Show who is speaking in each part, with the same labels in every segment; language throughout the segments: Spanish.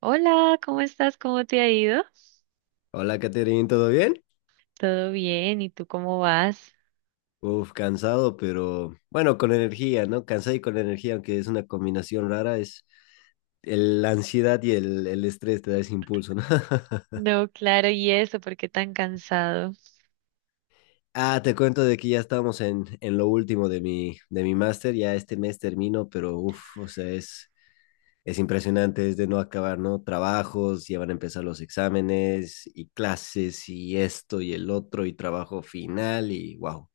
Speaker 1: Hola, ¿cómo estás? ¿Cómo te ha ido?
Speaker 2: Hola, Caterín, ¿todo bien?
Speaker 1: ¿Todo bien? ¿Y tú cómo vas?
Speaker 2: Uf, cansado, pero bueno, con energía, ¿no? Cansado y con energía, aunque es una combinación rara, es la ansiedad y el estrés te da ese impulso, ¿no?
Speaker 1: No, claro, ¿y eso? ¿Por qué tan cansado?
Speaker 2: Ah, te cuento de que ya estamos en lo último de mi máster, ya este mes termino, pero uf, o sea, es impresionante, es de no acabar, ¿no? Trabajos, ya van a empezar los exámenes y clases y esto y el otro y trabajo final y wow.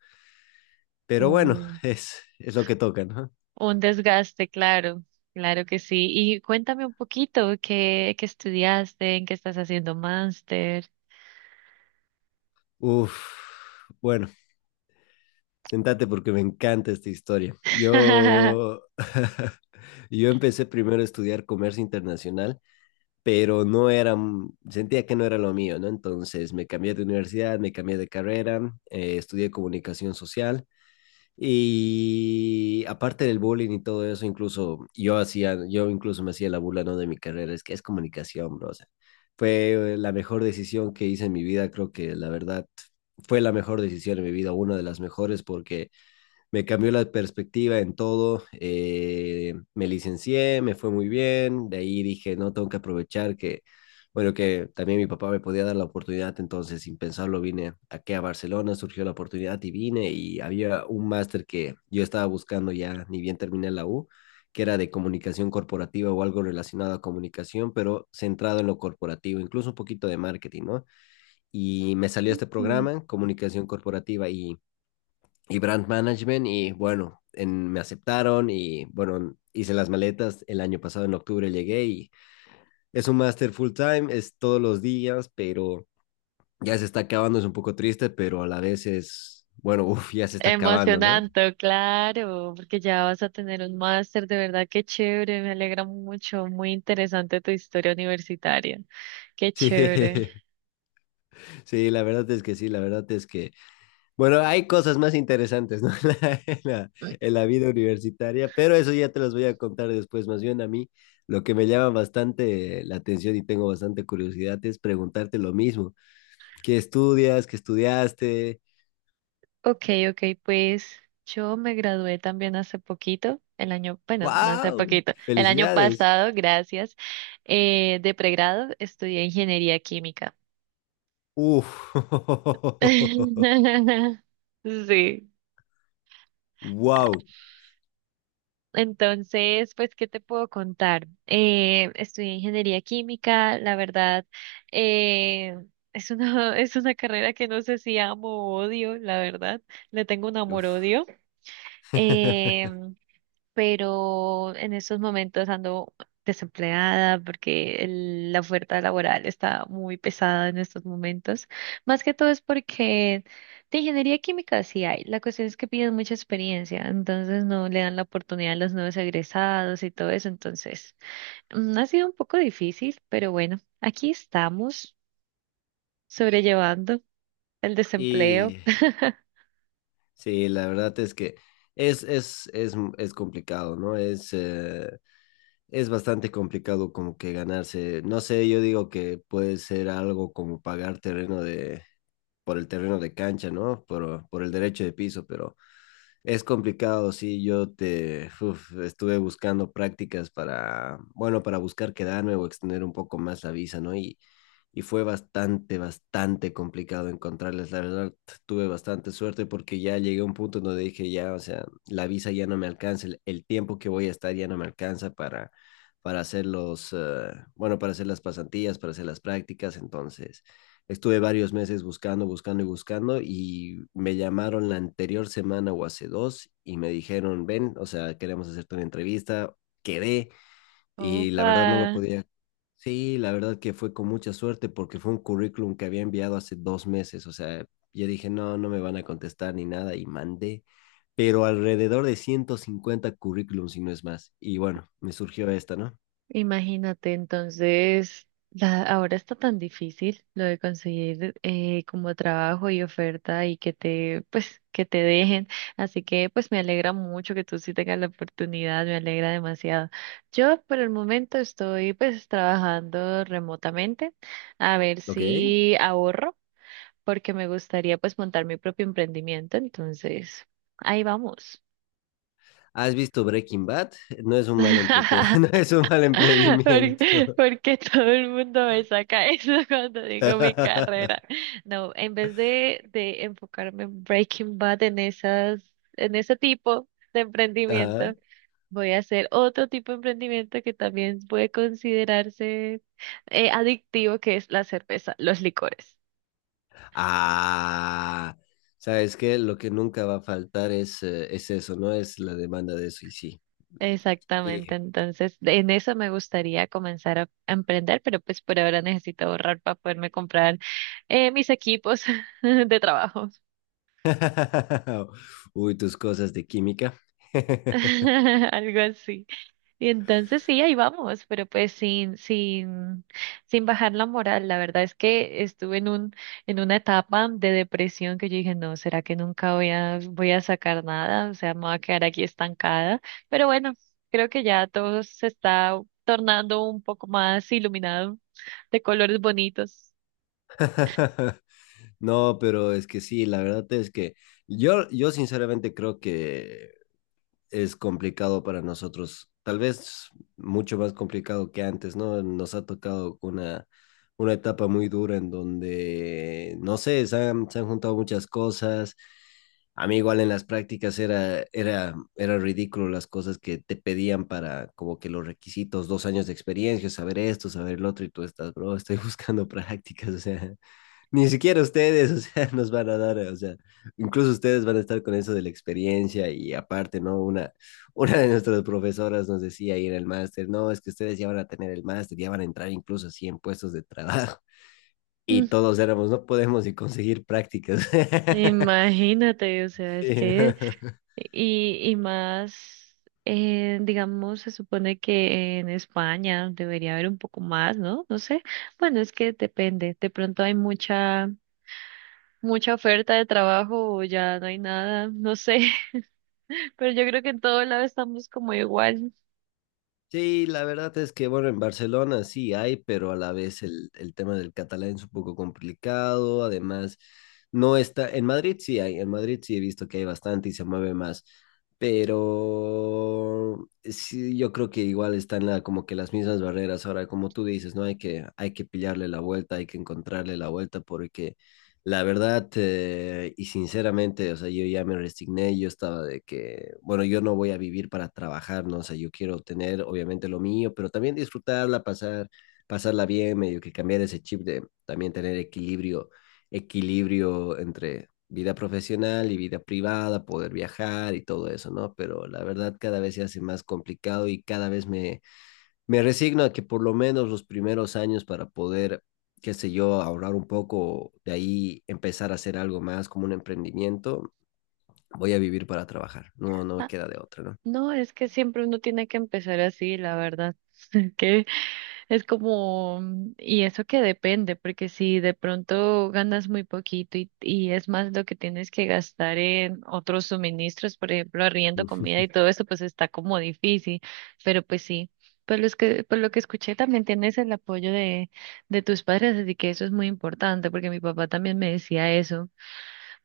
Speaker 2: Pero bueno,
Speaker 1: Un,
Speaker 2: es lo que toca, ¿no?
Speaker 1: un desgaste, claro, claro que sí. Y cuéntame un poquito, ¿qué estudiaste? ¿En qué estás haciendo máster?
Speaker 2: Uf, bueno, sentate porque me encanta esta historia. Yo, yo empecé primero a estudiar comercio internacional, pero no era, sentía que no era lo mío, ¿no? Entonces me cambié de universidad, me cambié de carrera, estudié comunicación social y aparte del bullying y todo eso, incluso yo hacía, yo incluso me hacía la burla, ¿no? De mi carrera, es que es comunicación, bro. O sea, fue la mejor decisión que hice en mi vida, creo que la verdad fue la mejor decisión en mi vida, una de las mejores, porque me cambió la perspectiva en todo. Me licencié, me fue muy bien. De ahí dije, no, tengo que aprovechar que, bueno, que también mi papá me podía dar la oportunidad. Entonces, sin pensarlo, vine aquí a Barcelona, surgió la oportunidad y vine. Y había un máster que yo estaba buscando ya, ni bien terminé la U, que era de comunicación corporativa o algo relacionado a comunicación, pero centrado en lo corporativo, incluso un poquito de marketing, ¿no? Y me salió este programa, comunicación corporativa, y brand management y bueno, me aceptaron y bueno, hice las maletas el año pasado en octubre llegué y es un máster full time, es todos los días, pero ya se está acabando, es un poco triste, pero a la vez es, bueno, uff, ya se está acabando, ¿no?
Speaker 1: Emocionante, claro, porque ya vas a tener un máster, de verdad, qué chévere, me alegra mucho, muy interesante tu historia universitaria, qué
Speaker 2: Sí,
Speaker 1: chévere.
Speaker 2: sí, la verdad es que sí, la verdad es que bueno, hay cosas más interesantes, ¿no? En la, en la- en la vida universitaria, pero eso ya te las voy a contar después. Más bien a mí, lo que me llama bastante la atención y tengo bastante curiosidad es preguntarte lo mismo. ¿Qué estudias? ¿Qué estudiaste?
Speaker 1: Ok, ok, pues yo me gradué también hace poquito, el año, bueno, no hace
Speaker 2: ¡Wow!
Speaker 1: poquito, el año
Speaker 2: ¡Felicidades!
Speaker 1: pasado, gracias, de pregrado estudié ingeniería química.
Speaker 2: ¡Uf!
Speaker 1: Sí.
Speaker 2: ¡Wow!
Speaker 1: Entonces, pues, ¿qué te puedo contar? Estudié ingeniería química, la verdad, eh, es una, es una carrera que no sé si amo o odio, la verdad, le tengo un
Speaker 2: Uf.
Speaker 1: amor-odio. em, pero en estos momentos ando desempleada porque la oferta laboral está muy pesada en estos momentos. Más que todo es porque de ingeniería química sí hay, la cuestión es que piden mucha experiencia, entonces no le dan la oportunidad a los nuevos egresados y todo eso, entonces ha sido un poco difícil, pero bueno, aquí estamos sobrellevando el desempleo.
Speaker 2: Y sí, la verdad es que es complicado, ¿no? Es bastante complicado como que ganarse. No sé, yo digo que puede ser algo como pagar por el terreno de cancha, ¿no? Por el derecho de piso, pero es complicado, sí, yo te uf, estuve buscando prácticas para, bueno, para buscar quedarme o extender un poco más la visa, ¿no? Y fue bastante, bastante complicado encontrarles. La verdad, tuve bastante suerte porque ya llegué a un punto donde dije, ya, o sea, la visa ya no me alcanza, el tiempo que voy a estar ya no me alcanza para hacer para hacer las pasantías, para hacer las prácticas, entonces... Estuve varios meses buscando, buscando y buscando y me llamaron la anterior semana o hace dos y me dijeron, ven, o sea, queremos hacerte una entrevista, quedé y la
Speaker 1: Opa.
Speaker 2: verdad no lo podía. Sí, la verdad que fue con mucha suerte porque fue un currículum que había enviado hace 2 meses, o sea, yo dije, no, no me van a contestar ni nada y mandé, pero alrededor de 150 currículums y no es más. Y bueno, me surgió esta, ¿no?
Speaker 1: Imagínate, entonces, ahora está tan difícil lo de conseguir como trabajo y oferta y que te, pues, que te dejen. Así que, pues, me alegra mucho que tú sí tengas la oportunidad, me alegra demasiado. Yo, por el momento, estoy, pues, trabajando remotamente a ver
Speaker 2: Ok.
Speaker 1: si ahorro, porque me gustaría, pues, montar mi propio emprendimiento. Entonces, ahí vamos.
Speaker 2: ¿Has visto Breaking Bad? No es un mal entrete, no es un mal emprendimiento.
Speaker 1: Porque todo el mundo me saca eso cuando digo mi carrera. No, en vez de enfocarme en Breaking Bad en esas, en ese tipo de emprendimiento,
Speaker 2: Ajá.
Speaker 1: voy a hacer otro tipo de emprendimiento que también puede considerarse adictivo, que es la cerveza, los licores.
Speaker 2: Ah, sabes que lo que nunca va a faltar es eso, ¿no? Es la demanda de eso, y sí.
Speaker 1: Exactamente,
Speaker 2: Y-
Speaker 1: entonces en eso me gustaría comenzar a emprender, pero pues por ahora necesito ahorrar para poderme comprar mis equipos de trabajo.
Speaker 2: Uy, tus cosas de química.
Speaker 1: Algo así. Y entonces sí, ahí vamos, pero pues sin bajar la moral. La verdad es que estuve en un, en una etapa de depresión que yo dije, no, ¿será que nunca voy a, voy a sacar nada? O sea, me voy a quedar aquí estancada. Pero bueno, creo que ya todo se está tornando un poco más iluminado, de colores bonitos.
Speaker 2: No, pero es que sí, la verdad es que yo sinceramente creo que es complicado para nosotros, tal vez mucho más complicado que antes, ¿no? Nos ha tocado una etapa muy dura en donde, no sé, se han juntado muchas cosas. A mí igual en las prácticas era ridículo las cosas que te pedían para como que los requisitos, 2 años de experiencia, saber esto, saber lo otro, y tú estás, bro, estoy buscando prácticas, o sea, ni siquiera ustedes, o sea, nos van a dar, o sea, incluso ustedes van a estar con eso de la experiencia y aparte, ¿no? Una, una de nuestras profesoras nos decía ahí en el máster, no, es que ustedes ya van a tener el máster, ya van a entrar incluso así en puestos de trabajo. Y
Speaker 1: Mm.
Speaker 2: todos éramos, no podemos ni conseguir prácticas.
Speaker 1: Imagínate, o sea, es
Speaker 2: Sí.
Speaker 1: que y más, digamos, se supone que en España debería haber un poco más, ¿no? No sé. Bueno, es que depende. De pronto hay mucha, mucha oferta de trabajo o ya no hay nada, no sé. Pero yo creo que en todo lado estamos como igual.
Speaker 2: Sí, la verdad es que, bueno, en Barcelona sí hay, pero a la vez el tema del catalán es un poco complicado. Además, no está. En Madrid sí hay, en Madrid sí he visto que hay bastante y se mueve más. Pero sí, yo creo que igual están la- como que las mismas barreras. Ahora, como tú dices, ¿no? Hay que pillarle la vuelta, hay que encontrarle la vuelta, porque la verdad, y sinceramente, o sea, yo ya me resigné, yo estaba de que, bueno, yo no voy a vivir para trabajar, ¿no? O sea, yo quiero tener, obviamente, lo mío, pero también disfrutarla, pasarla bien, medio que cambiar ese chip de también tener equilibrio, equilibrio entre vida profesional y vida privada, poder viajar y todo eso, ¿no? Pero la verdad, cada vez se hace más complicado y cada vez me resigno a que por lo menos los primeros años para poder, qué sé yo, ahorrar un poco, de ahí empezar a hacer algo más como un emprendimiento, voy a vivir para trabajar. No, no me queda de otra,
Speaker 1: No, es que siempre uno tiene que empezar así, la verdad. Que es como, y eso que depende, porque si de pronto ganas muy poquito y es más lo que tienes que gastar en otros suministros, por ejemplo, arriendo,
Speaker 2: ¿no?
Speaker 1: comida y todo eso, pues está como difícil. Pero pues sí, por los que, por lo que escuché también tienes el apoyo de tus padres, así que eso es muy importante, porque mi papá también me decía eso.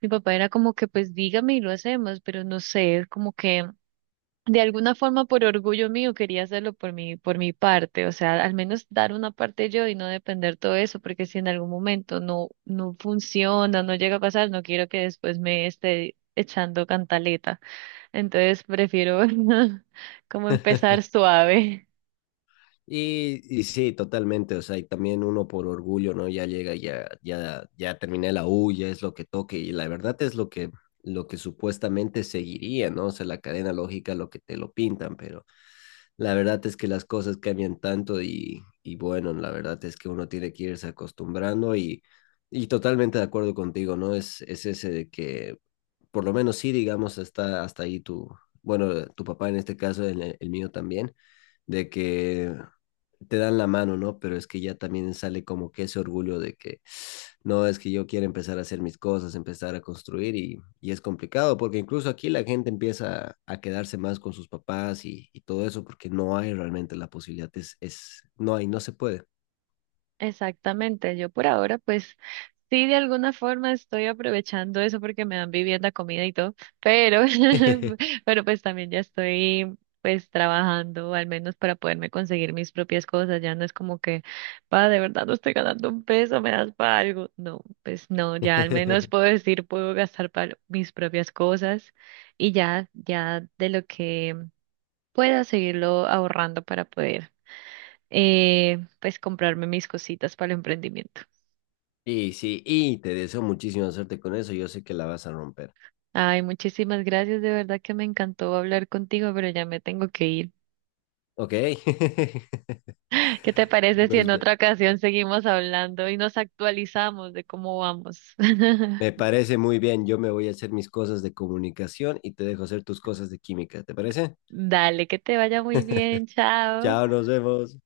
Speaker 1: Mi papá era como que, pues dígame y lo hacemos, pero no sé, es como que de alguna forma, por orgullo mío, quería hacerlo por mi parte, o sea, al menos dar una parte yo y no depender todo eso, porque si en algún momento no, no funciona, no llega a pasar, no quiero que después me esté echando cantaleta. Entonces prefiero como empezar suave.
Speaker 2: Y sí, totalmente, o sea, y también uno por orgullo, ¿no? Ya llega, ya terminé la U, ya es lo que toque, y la verdad es lo que supuestamente seguiría, ¿no? O sea, la cadena lógica, lo que te lo pintan, pero la verdad es que las cosas cambian tanto y bueno, la verdad es que uno tiene que irse acostumbrando y totalmente de acuerdo contigo, ¿no? Es ese de que, por lo menos sí, digamos, hasta, hasta ahí tu, bueno, tu papá en este caso, el mío también, de que te dan la mano, ¿no? Pero es que ya también sale como que ese orgullo de que, no, es que yo quiero empezar a hacer mis cosas, empezar a construir y es complicado porque incluso aquí la gente empieza a quedarse más con sus papás y todo eso porque no hay realmente la posibilidad, no hay, no se puede.
Speaker 1: Exactamente, yo por ahora pues sí de alguna forma estoy aprovechando eso porque me dan vivienda, comida y todo, pero, pero pues también ya estoy pues trabajando al menos para poderme conseguir mis propias cosas, ya no es como que, pa, de verdad no estoy ganando un peso, me das para algo, no, pues no, ya al menos puedo decir, puedo gastar para mis propias cosas y ya, ya de lo que pueda seguirlo ahorrando para poder pues comprarme mis cositas para el emprendimiento.
Speaker 2: Y sí, y te deseo muchísima suerte con eso, yo sé que la vas a romper.
Speaker 1: Ay, muchísimas gracias, de verdad que me encantó hablar contigo, pero ya me tengo que ir.
Speaker 2: Ok,
Speaker 1: ¿Qué te parece si en
Speaker 2: Nos ve-
Speaker 1: otra ocasión seguimos hablando y nos actualizamos de cómo vamos?
Speaker 2: me parece muy bien, yo me voy a hacer mis cosas de comunicación y te dejo hacer tus cosas de química, ¿te parece?
Speaker 1: Dale, que te vaya muy bien, chao.
Speaker 2: Chao, nos vemos.